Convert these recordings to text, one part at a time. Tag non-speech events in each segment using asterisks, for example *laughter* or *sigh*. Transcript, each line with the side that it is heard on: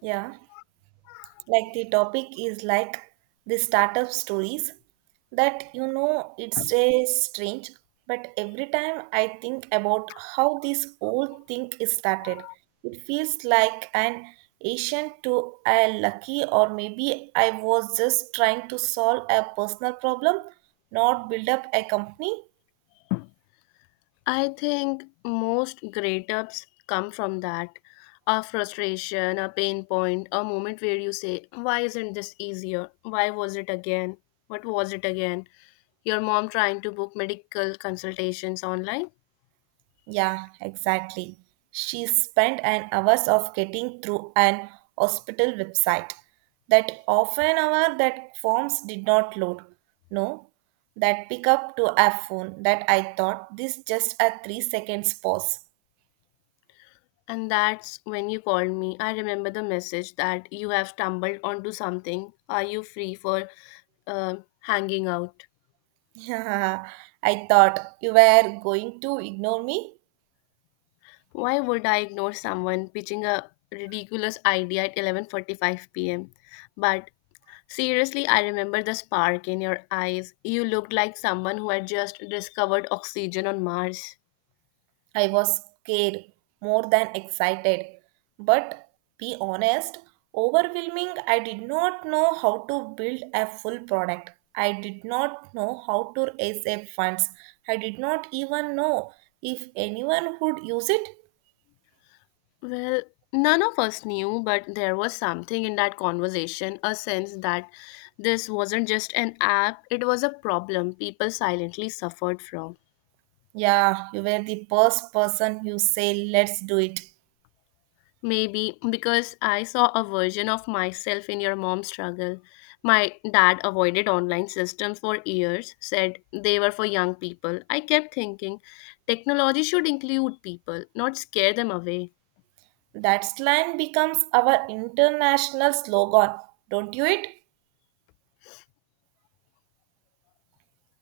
right: Yeah, the topic is the startup stories that you know it's a strange, but every time I think about how this whole thing is started, it feels like an ancient to a lucky or maybe I was just trying to solve a personal problem, not build up a company.
left: I think most great ups come from that a frustration, a pain point, a moment where you say, why isn't this easier? Why was it again? What was it again? Your mom trying to book medical consultations online.
right: Yeah, exactly. She spent an hours of getting through an hospital website. That half an hour that forms did not load. No, that pickup to a phone that I thought this just a 3 seconds pause.
left: And that's when you called me. I remember the message that you have stumbled onto something. Are you free for hanging out?
right: *laughs* I thought you were going to ignore me.
left: Why would I ignore someone pitching a ridiculous idea at 11:45 p.m.? But seriously, I remember the spark in your eyes. You looked like someone who had just discovered oxygen on Mars.
right: I was scared more than excited, but be honest, overwhelming. I did not know how to build a full product. I did not know how to raise a funds. I did not even know if anyone would use it.
left: Well, none of us knew, but there was something in that conversation, a sense that this wasn't just an app, it was a problem people silently suffered from.
right: Yeah, you were the first person who say let's do it.
left: Maybe because I saw a version of myself in your mom's struggle. My dad avoided online systems for years, said they were for young people. I kept thinking technology should include people, not scare them away.
right: That slang becomes our international slogan, don't you it?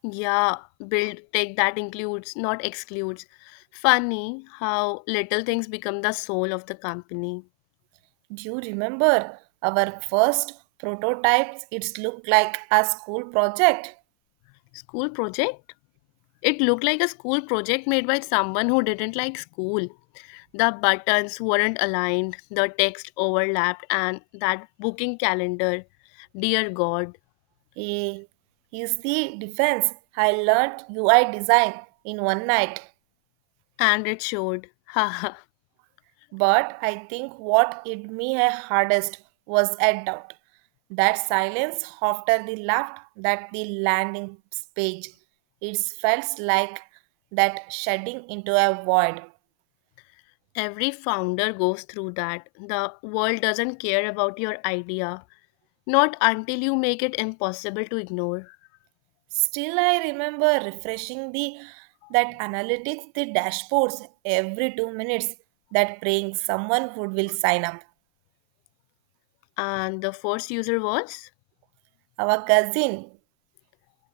left: Yeah, build tech that includes, not excludes. Funny how little things become the soul of the company.
right: Do you remember our first prototypes? It's looked like a school project.
left: School project? It looked like a school project made by someone who didn't like school. The buttons weren't aligned, the text overlapped, and that booking calendar, dear God,
right: Eh, is the defense. I learned UI design in one night,
left: and it showed. Haha.
right: but I think what hit me hardest was a doubt. That silence after the left, that the landing page. It felt like that shedding into a void.
left: Every founder goes through that. The world doesn't care about your idea, not until you make it impossible to ignore.
right: Still, I remember refreshing the that analytics, the dashboards every 2 minutes. That praying someone would will sign up.
left: And the first user was?
right: Our cousin,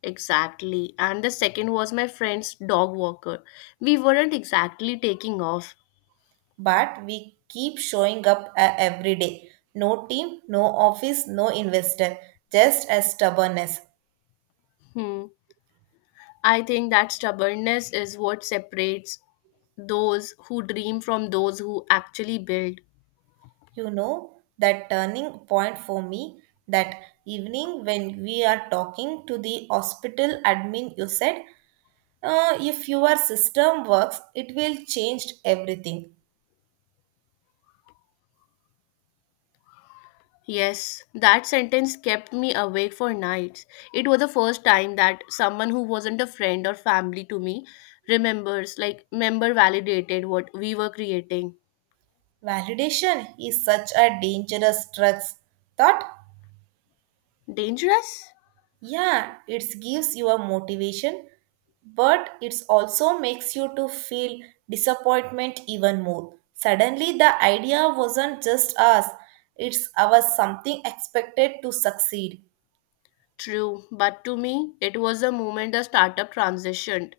left: Exactly. And the second was my friend's dog walker. We weren't exactly taking off.
right: but we keep showing up every day. No team, no office, no investor. Just as stubbornness.
left: Hmm. I think that stubbornness is what separates those who dream from those who actually build.
right: You know that turning point for me. That evening when we are talking to the hospital admin, you said if your system works, it will change everything.
left: Yes, that sentence kept me awake for nights. It was the first time that someone who wasn't a friend or family to me remembers, like, member validated what we were creating.
right: Validation is such a dangerous drug thought.
left: Dangerous?
right: Yeah, it gives you a motivation, but it also makes you to feel disappointment even more. Suddenly the idea wasn't just us, it's our something expected to succeed.
left: True, but to me, it was the moment the startup transitioned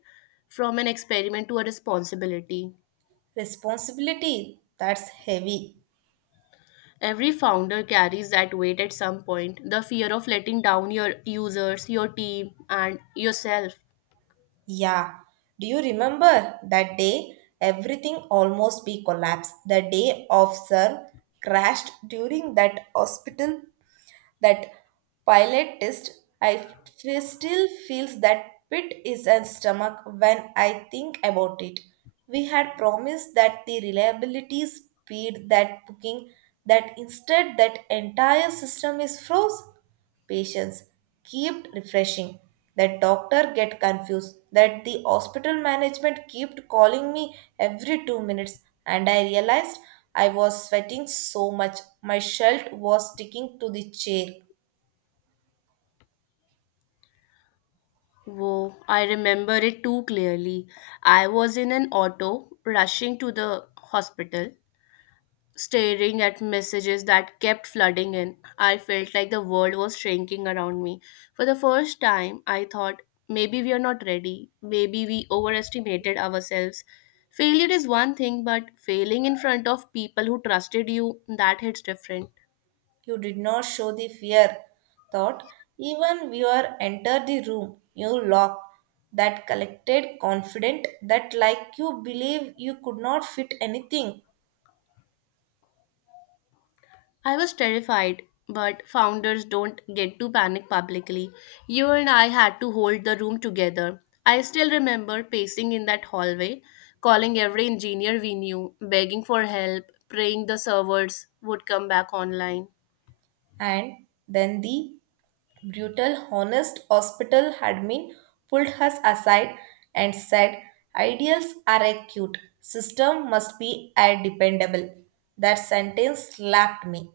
left: from an experiment to a responsibility.
right: Responsibility, that's heavy.
left: Every founder carries that weight at some point. The fear of letting down your users, your team, and yourself.
right: Yeah. Do you remember that day everything almost be collapsed? The day officer crashed during that hospital. That pilot test, still feels that pit is a stomach when I think about it. We had promised that the reliability speed that booking, that instead that entire system is froze. Patients kept refreshing. That doctor get confused. That the hospital management kept calling me every 2 minutes, and I realized I was sweating so much. My shirt was sticking to the chair.
left: Whoa, I remember it too clearly. I was in an auto rushing to the hospital, staring at messages that kept flooding in. I felt like the world was shrinking around me. For the first time, I thought maybe we are not ready, maybe we overestimated ourselves. Failure is one thing, but failing in front of people who trusted you, that hits different.
right: You did not show the fear, thought. Even viewer entered the room, you locked, that collected, confident, that like you believe you could not fit anything.
left: I was terrified, but founders don't get to panic publicly. You and I had to hold the room together. I still remember pacing in that hallway, calling every engineer we knew, begging for help, praying the servers would come back online.
right: And then the brutal, honest hospital admin pulled us aside and said, ideals are acute, system must be air dependable. That sentence slapped me.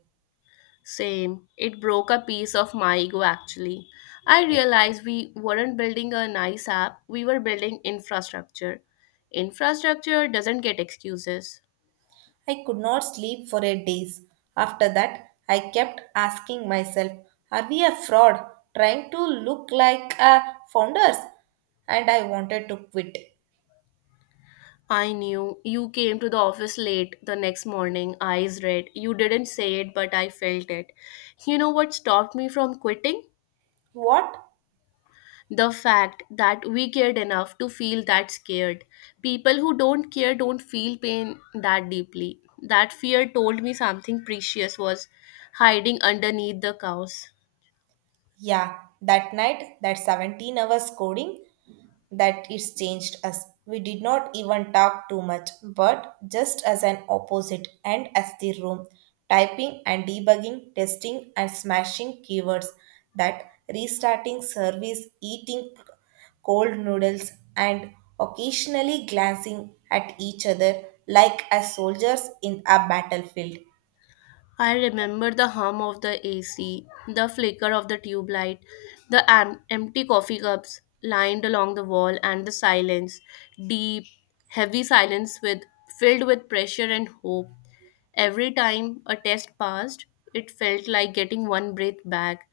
left: Same. It broke a piece of my ego actually. I realized we weren't building a nice app, we were building infrastructure. Infrastructure doesn't get excuses.
right: I could not sleep for 8 days. After that, I kept asking myself, are we a fraud trying to look like a founders? And I wanted to quit.
left: I knew you came to the office late the next morning, eyes red. You didn't say it, but I felt it. You know what stopped me from quitting?
right: What?
left: The fact that we cared enough to feel that scared. People who don't care don't feel pain that deeply. That fear told me something precious was hiding underneath the chaos.
right: Yeah, that night, that 17 hours coding, that it's changed us. We did not even talk too much, but just as an opposite and as the room, typing and debugging, testing and smashing keywords, that restarting service, eating cold noodles, and occasionally glancing at each other like as soldiers in a battlefield.
left: I remember the hum of the AC, the flicker of the tube light, the empty coffee cups lined along the wall, and the silence, deep, heavy silence with filled with pressure and hope. Every time a test passed, it felt like getting one breath back.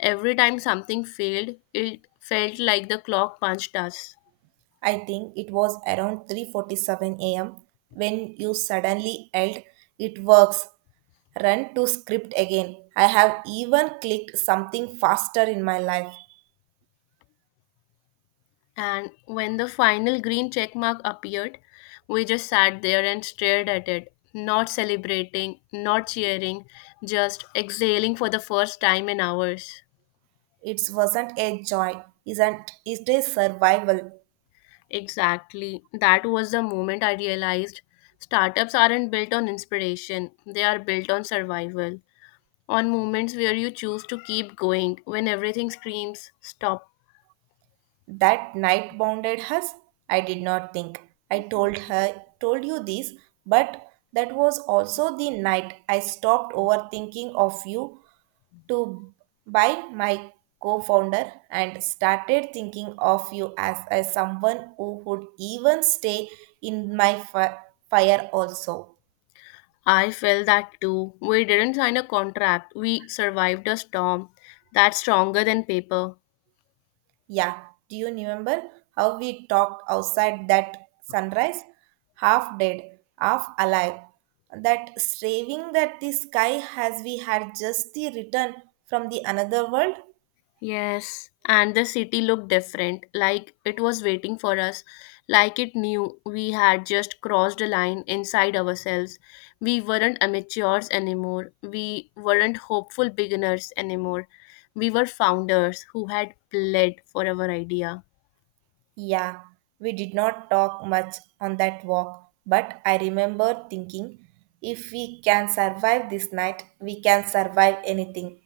left: Every time something failed, it felt like the clock punched us.
right: I think it was around 3:47 a.m. when you suddenly yelled, "It works!" Run to script again. I have even clicked something faster in my life.
left: And when the final green check mark appeared, we just sat there and stared at it, not celebrating, not cheering, just exhaling for the first time in hours.
right: It wasn't a joy, isn't it a survival?
left: Exactly. That was the moment I realized startups aren't built on inspiration, they are built on survival. On moments where you choose to keep going when everything screams, stop.
right: That night bounded us. I did not think. I told her, told you this, but that was also the night I stopped overthinking of you to by my co-founder and started thinking of you as, someone who would even stay in my fire also.
left: I felt that too. We didn't sign a contract, we survived a storm that's stronger than paper.
right: Yeah, do you remember how we talked outside that sunrise? Half dead, half alive. That striving that the sky has we had just the return from the another world?
left: Yes, and the city looked different, like it was waiting for us, like it knew we had just crossed a line inside ourselves. We weren't amateurs anymore, we weren't hopeful beginners anymore. We were founders who had bled for our idea.
right: Yeah, we did not talk much on that walk, but I remember thinking if we can survive this night, we can survive anything.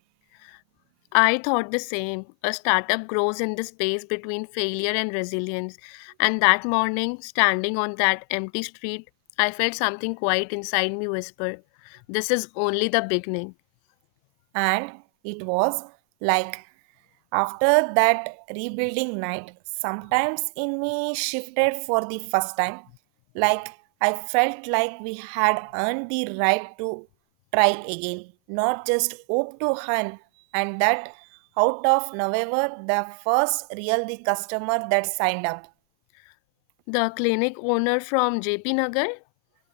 left: I thought the same. A startup grows in the space between failure and resilience. And that morning, standing on that empty street, I felt something quiet inside me whisper, "This is only the beginning."
right: And it was like after that rebuilding night, sometimes in me shifted for the first time. Like I felt like we had earned the right to try again, not just hope to hunt. And that out of November, the first real the customer that signed up.
left: The clinic owner from JP Nagar,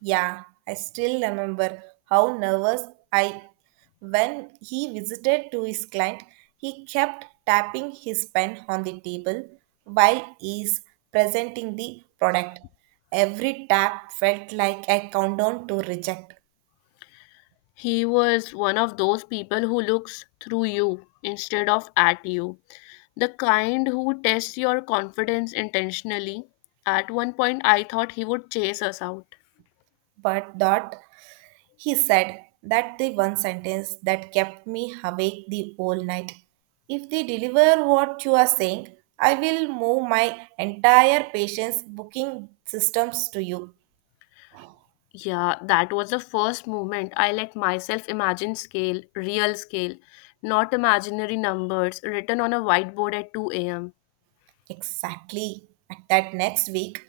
right: Yeah, I still remember how nervous I when he visited to his client, he kept tapping his pen on the table while he's presenting the product. Every tap felt like a countdown to reject,
left: he was one of those people who looks through you instead of at you. The kind who tests your confidence intentionally. At one point, I thought he would chase us out.
right: but that he said that the one sentence that kept me awake the whole night. If they deliver what you are saying, I will move my entire patient's booking systems to you.
left: Yeah, that was the first moment I let myself imagine scale, real scale, not imaginary numbers written on a whiteboard at 2 a.m.
right: Exactly. At that next week,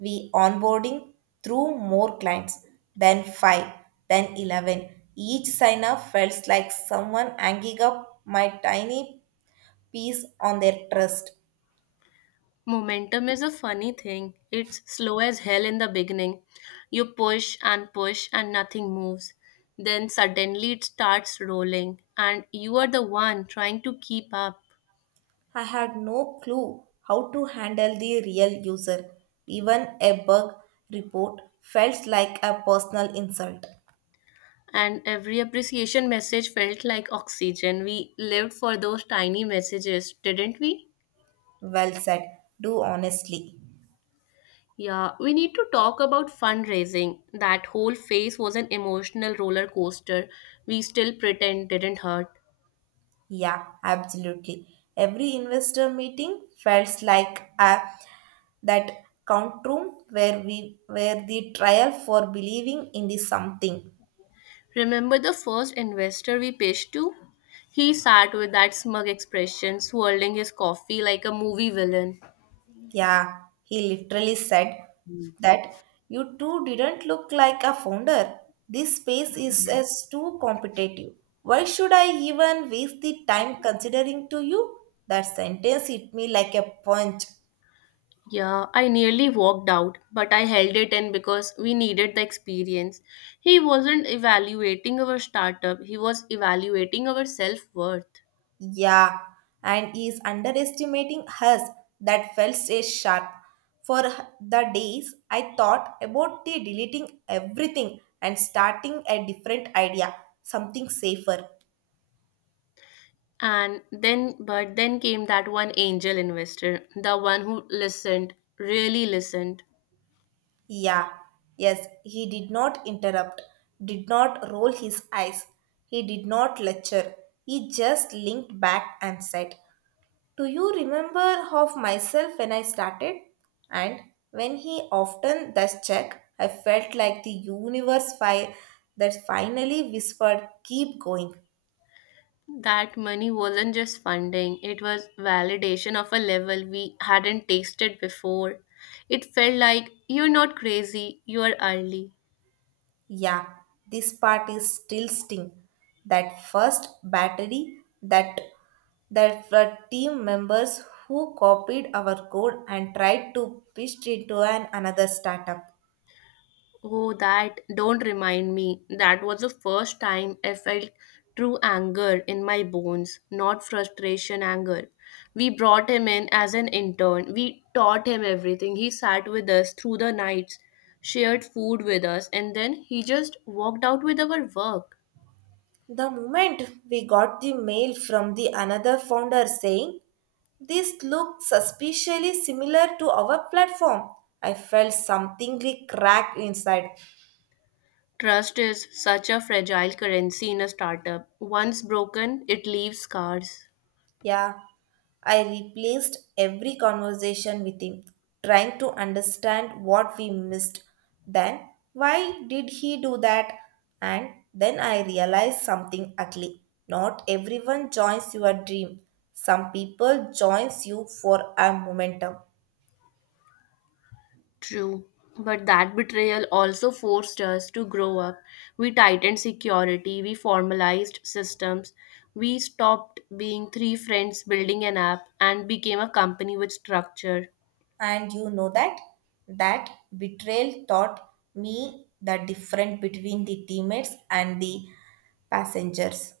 right: we onboarding through more clients, then five, then 11. Each sign up felt like someone hanging up my tiny piece on their trust.
left: Momentum is a funny thing. It's slow as hell in the beginning. You push and push and nothing moves. Then suddenly it starts rolling, and you are the one trying to keep up.
right: I had no clue how to handle the real user. Even a bug report felt like a personal insult.
left: And every appreciation message felt like oxygen. We lived for those tiny messages, didn't we?
right: Well said. Do honestly.
left: Yeah, we need to talk about fundraising. That whole phase was an emotional roller coaster we still pretend didn't hurt.
right: Yeah, absolutely. Every investor meeting felt like a, that count room where we where the trial for believing in the something.
left: Remember the first investor we pitched to? He sat with that smug expression, swirling his coffee like a movie villain.
right: Yeah, he literally said that you two didn't look like a founder. This space is as too competitive. Why should I even waste the time considering to you? That sentence hit me like a punch.
left: Yeah, I nearly walked out, but I held it in because we needed the experience. He wasn't evaluating our startup, he was evaluating our self worth.
right: Yeah, and is underestimating us. That felt so sharp. For the days, I thought about the deleting everything and starting a different idea, something safer.
left: But then came that one angel investor, the one who listened, really listened.
right: Yeah, yes, he did not interrupt, did not roll his eyes, he did not lecture. He just linked back and said, do you remember of myself when I started? And when he often does check, I felt like the universe that finally whispered, keep going.
left: That money wasn't just funding, it was validation of a level we hadn't tasted before. It felt like you're not crazy, you're early.
right: Yeah, this part is still sting. That first battery, that were team members who copied our code and tried to pitch it to an another startup.
left: Oh, that don't remind me. That was the first time I felt true anger in my bones, not frustration anger. We brought him in as an intern. We taught him everything. He sat with us through the nights, shared food with us, and then he just walked out with our work.
right: The moment we got the mail from the another founder saying this looked suspiciously similar to our platform. I felt something crack inside.
left: Trust is such a fragile currency in a startup. Once broken, it leaves scars.
right: Yeah, I replaced every conversation with him, trying to understand what we missed. Then, why did he do that? And then I realized something ugly. Not everyone joins your dream. Some people joins you for a momentum.
left: True, but that betrayal also forced us to grow up. We tightened security, we formalized systems, we stopped being three friends building an app and became a company with structure.
right: And you know that betrayal taught me the difference between the teammates and the passengers.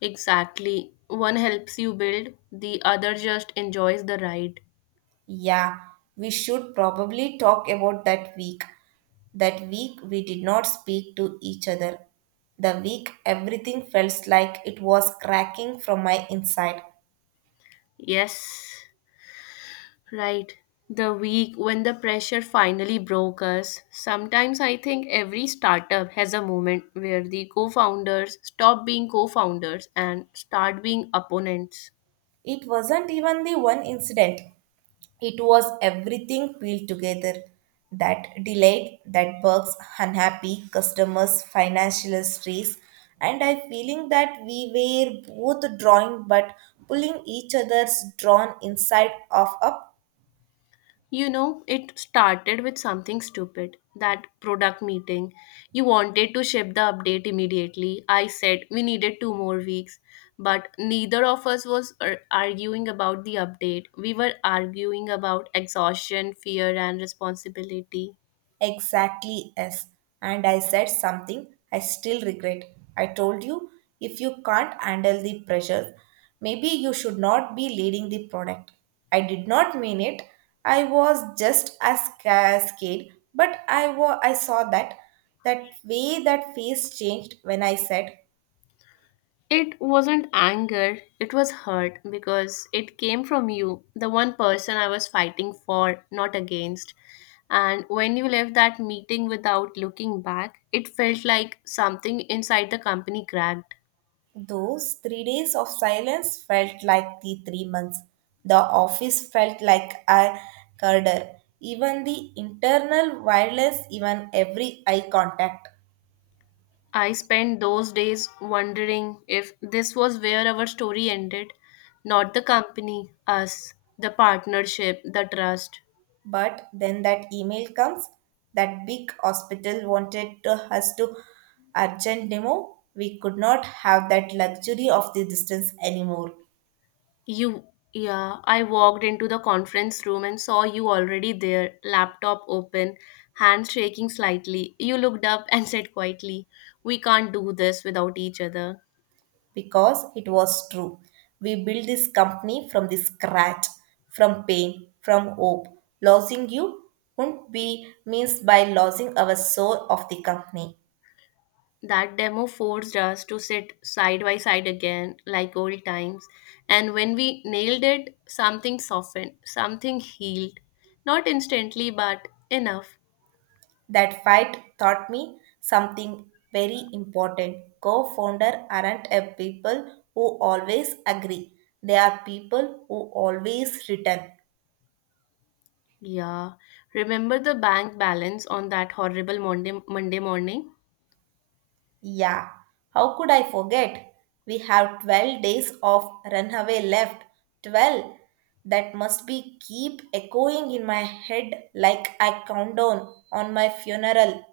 left: Exactly. One helps you build, the other just enjoys the ride.
right: Yeah, we should probably talk about that week. That week we did not speak to each other. The week everything felt like it was cracking from my inside.
left: Yes. Right. The week when the pressure finally broke us. Sometimes I think every startup has a moment where the co founders stop being co founders and start being opponents.
right: It wasn't even the one incident. It was everything peeled together. That delight, that bugs, unhappy customers, financial stress, and I feeling that we were both drawing but pulling each other's drawn inside of a.
left: You know, it started with something stupid, that product meeting. You wanted to ship the update immediately. I said we needed 2 more weeks, but neither of us was arguing about the update. We were arguing about exhaustion, fear, and responsibility.
right: Exactly, yes. And I said something I still regret. I told you if you can't handle the pressure, maybe you should not be leading the product. I did not mean it. I was just as scared, but I saw that way that face changed when I said.
left: It wasn't anger, it was hurt because it came from you, the one person I was fighting for, not against. And when you left that meeting without looking back, it felt like something inside the company cracked.
right: Those 3 days of silence felt like the 3 months. The office felt like a corridor. Even the internal wireless, even every eye contact.
left: I spent those days wondering if this was where our story ended, not the company, us, the partnership, the trust.
right: But then that email comes. That big hospital wanted to, us to urgent demo. We could not have that luxury of the distance anymore.
left: You, yeah, I walked into the conference room and saw you already there, laptop open, hands shaking slightly. You looked up and said quietly, "We can't do this without each other."
right: Because it was true. We built this company from the scratch, from pain, from hope. Losing you wouldn't be means by losing our soul of the company.
left: That demo forced us to sit side by side again, like old times. And when we nailed it, something softened, something healed. Not instantly, but enough.
right: That fight taught me something very important. Co-founder aren't a people who always agree. They are people who always return.
left: Yeah. Remember the bank balance on that horrible Monday morning?
right: Yeah, how could I forget? We have 12 days of runaway left. 12. That must be keep echoing in my head like I countdown on my funeral.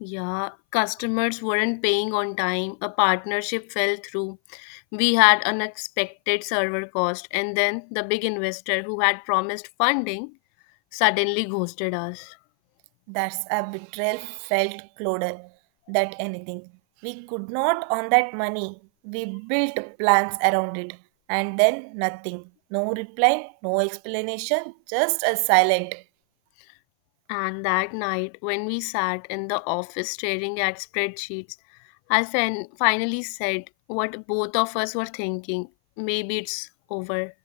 left: Yeah, customers weren't paying on time, a partnership fell through. We had unexpected server cost, and then the big investor who had promised funding suddenly ghosted us.
right: That's a betrayal felt closer that anything. We could not on that money. We built plans around it and then nothing. No reply, no explanation, just a silent.
left: And that night, when we sat in the office staring at spreadsheets, I finally said what both of us were thinking, maybe it's over.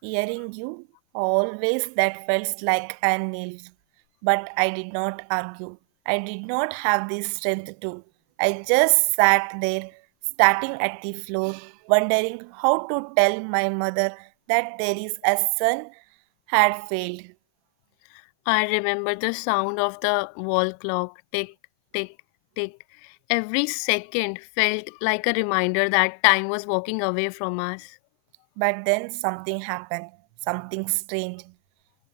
right: Hearing you, always that felt like a nail. But I did not argue. I did not have the strength to. I just sat there, starting at the floor, wondering how to tell my mother that there is a son had failed.
left: I remember the sound of the wall clock, tick, tick, tick. Every second felt like a reminder that time was walking away from us.
right: But then something happened, something strange.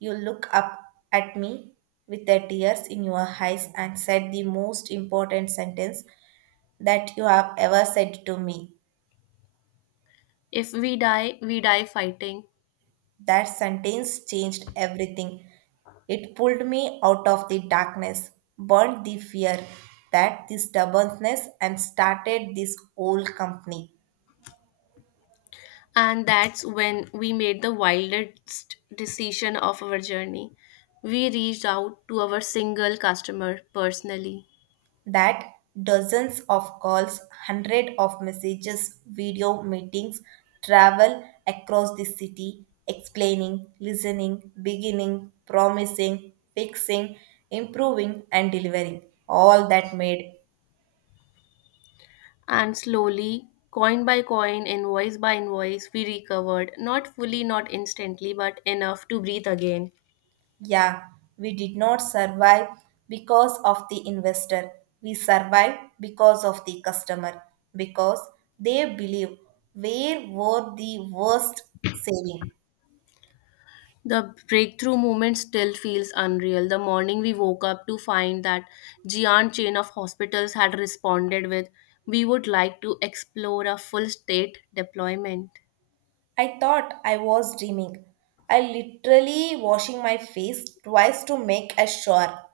right: You look up at me with the tears in your eyes and said the most important sentence that you have ever said to me.
left: If we die, we die fighting.
right: That sentence changed everything. It pulled me out of the darkness, burned the fear that the stubbornness, and started this whole company.
left: And that's when we made the wildest decision of our journey. We reached out to our single customer personally.
right: That dozens of calls, hundred of messages, video meetings, travel across the city, explaining, listening, beginning, promising, fixing, improving, and delivering. All that made.
left: And slowly, coin by coin, invoice by invoice, we recovered. Not fully, not instantly, but enough to breathe again.
right: Yeah, we did not survive because of the investor. We survived because of the customer, because they believe where were the worst saving.
left: The breakthrough moment still feels unreal. The morning we woke up to find that giant chain of hospitals had responded with, "We would like to explore a full state deployment."
right: I thought I was dreaming. I literally washing my face twice to make a sure.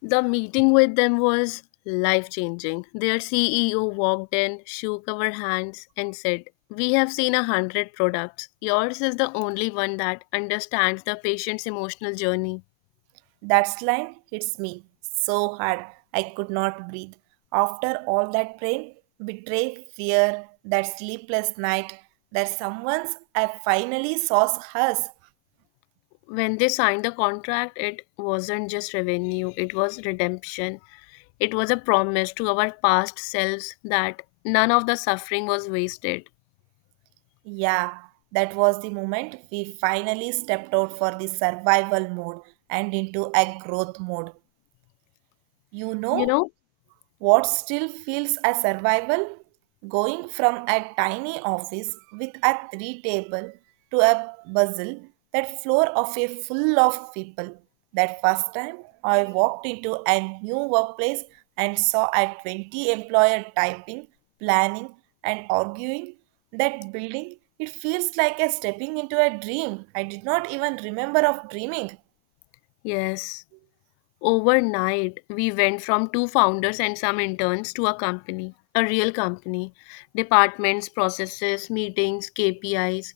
left: The meeting with them was life changing. Their CEO walked in, shook our hands, and said, "We have seen 100 products. Yours is the only one that understands the patient's emotional journey."
right: That line hits me so hard I could not breathe. After all that pain, betray, fear, that sleepless night, that someone's I finally saw hers.
left: When they signed the contract, it wasn't just revenue, it was redemption. It was a promise to our past selves that none of the suffering was wasted.
right: Yeah, that was the moment we finally stepped out for the survival mode and into a growth mode. You
left: You
right: know,
left: know?
right: what still feels a survival? Going from a tiny office with a three table to a bustle that floor of a full of people. That first time I walked into a new workplace and saw a 20 employer typing, planning and arguing that building, it feels like a stepping into a dream. I did not even remember of dreaming.
left: Yes. Overnight, we went from two founders and some interns to a company, a real company. Departments, processes, meetings, KPIs,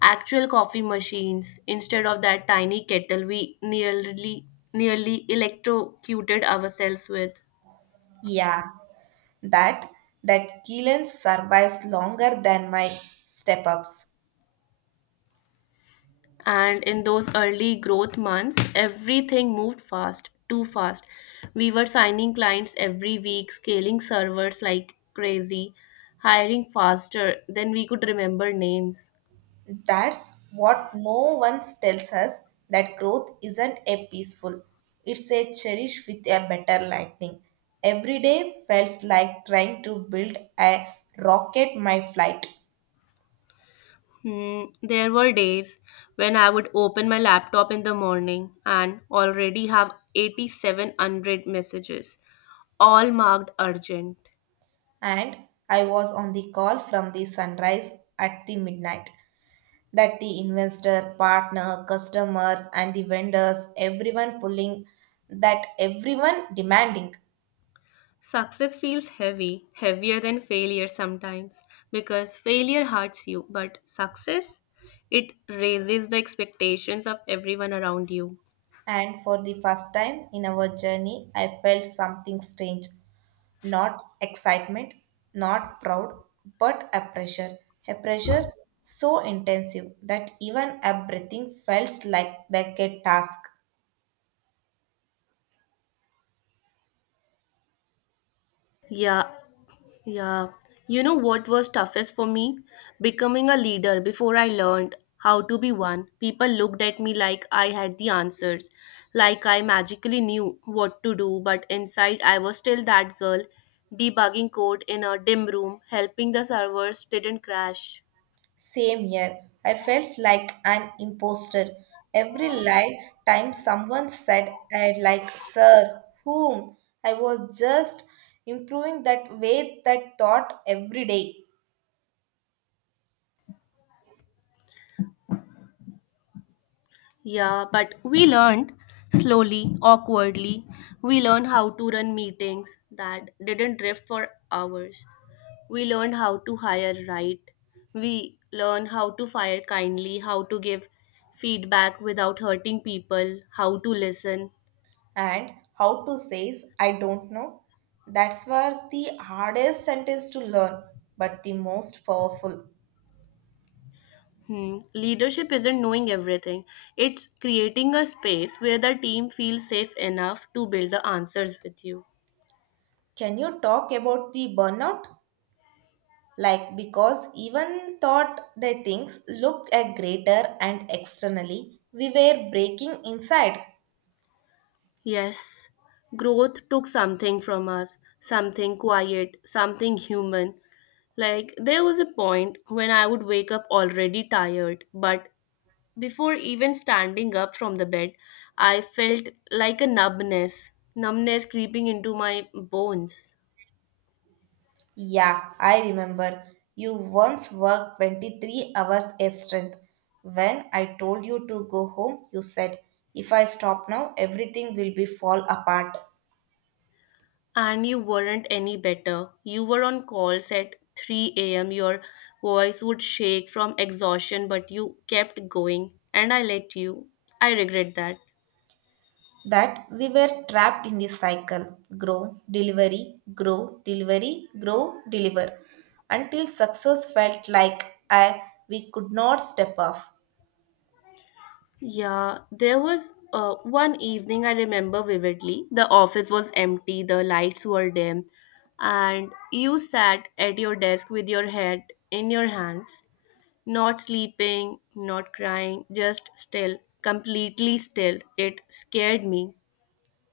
left: actual coffee machines instead of that tiny kettle we nearly electrocuted ourselves with.
right: Yeah. that that Keelan survives longer than my step ups.
left: And in those early growth months, everything moved fast, too fast. We were signing clients every week, scaling servers like crazy, hiring faster than we could remember names.
right: That's what no one tells us that growth isn't a peaceful. It's a cherish with a better lightning. Every day felt like trying to build a rocket my flight.
left: Hmm. There were days when I would open my laptop in the morning and already have 8700 messages, all marked urgent.
right: And I was on the call from the sunrise at the midnight. That the investor, partner, customers, and the vendors, everyone pulling, that everyone demanding.
left: Success feels heavy, heavier than failure sometimes, because failure hurts you, but success, it raises the expectations of everyone around you.
right: And for the first time in our journey, I felt something strange not excitement, not proud, but a pressure. A pressure so intensive that even a breathing felt like, a task.
left: Yeah, yeah. You know what was toughest for me? Becoming a leader before I learned how to be one. People looked at me like I had the answers, like I magically knew what to do, but inside I was still that girl, debugging code in a dim room, helping the servers didn't crash.
right: Same here. I felt like an imposter. Every lie time someone said, I sir, whom? I was just improving that way that thought every day.
left: Yeah, but we learned slowly, awkwardly. We learned how to run meetings that didn't drift for hours. We learned how to hire right. We learned how to fire kindly, how to give feedback without hurting people, how to listen.
right: And how to say is, I don't know. That's was the hardest sentence to learn, but the most powerful.
left: Hmm. Leadership isn't knowing everything, it's creating a space where the team feels safe enough to build the answers with you.
right: Can you talk about the burnout? Like because even thought the things looked a greater and externally we were breaking inside.
left: Yes, growth took something from us, something quiet, something human. Like, there was a point when I would wake up already tired, but before even standing up from the bed, I felt like a numbness creeping into my bones.
right: Yeah, I remember you once worked 23 hours a strength. When I told you to go home you said if I stop now everything will be fall apart.
left: And you weren't any better. You were on calls at 3 a.m. Your voice would shake from exhaustion, but you kept going, and I let you. I regret that.
right: That we were trapped in this cycle, grow delivery, grow delivery, grow deliver, until success felt like I, we could not step off.
left: Yeah, there was one evening I remember vividly. The office was empty, the lights were dim, and you sat at your desk with your head in your hands, not sleeping, not crying, just still, completely still. It scared me.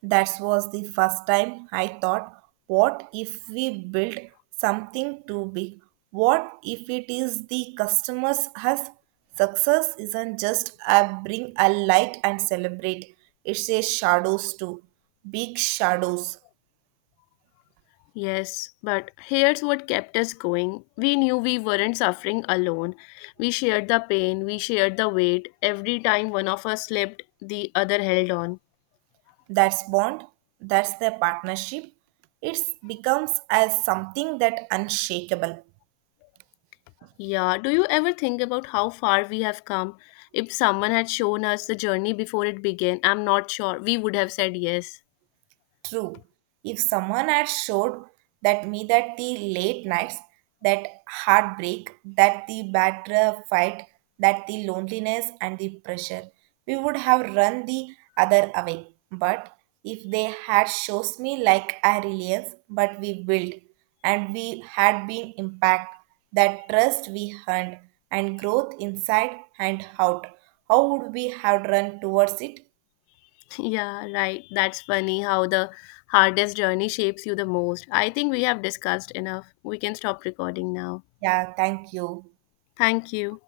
right: That was the first time I thought, what if we build something too big? What if it is the customers has success isn't just I bring a light and celebrate. It's a shadows too. Big shadows.
left: Yes, but here's what kept us going. We knew we weren't suffering alone. We shared the pain, we shared the weight. Every time one of us slipped, the other held on.
right: That's bond. That's the partnership. It becomes as something that unshakable.
left: Yeah, do you ever think about how far we have come? If someone had shown us the journey before it began, I'm not sure we would have said yes. *laughs*
right: True. If someone had showed that me that the late nights, that heartbreak, that the battle fight, that the loneliness and the pressure, we would have run the other away. But if they had shows me like a reliance, but we built and we had been impact, that trust we earned and growth inside and out, how would we have run towards it?
left: Yeah, right. That's funny how the hardest journey shapes you the most. I think we have discussed enough. We can stop recording now.
right: Yeah, thank you.
left: Thank you.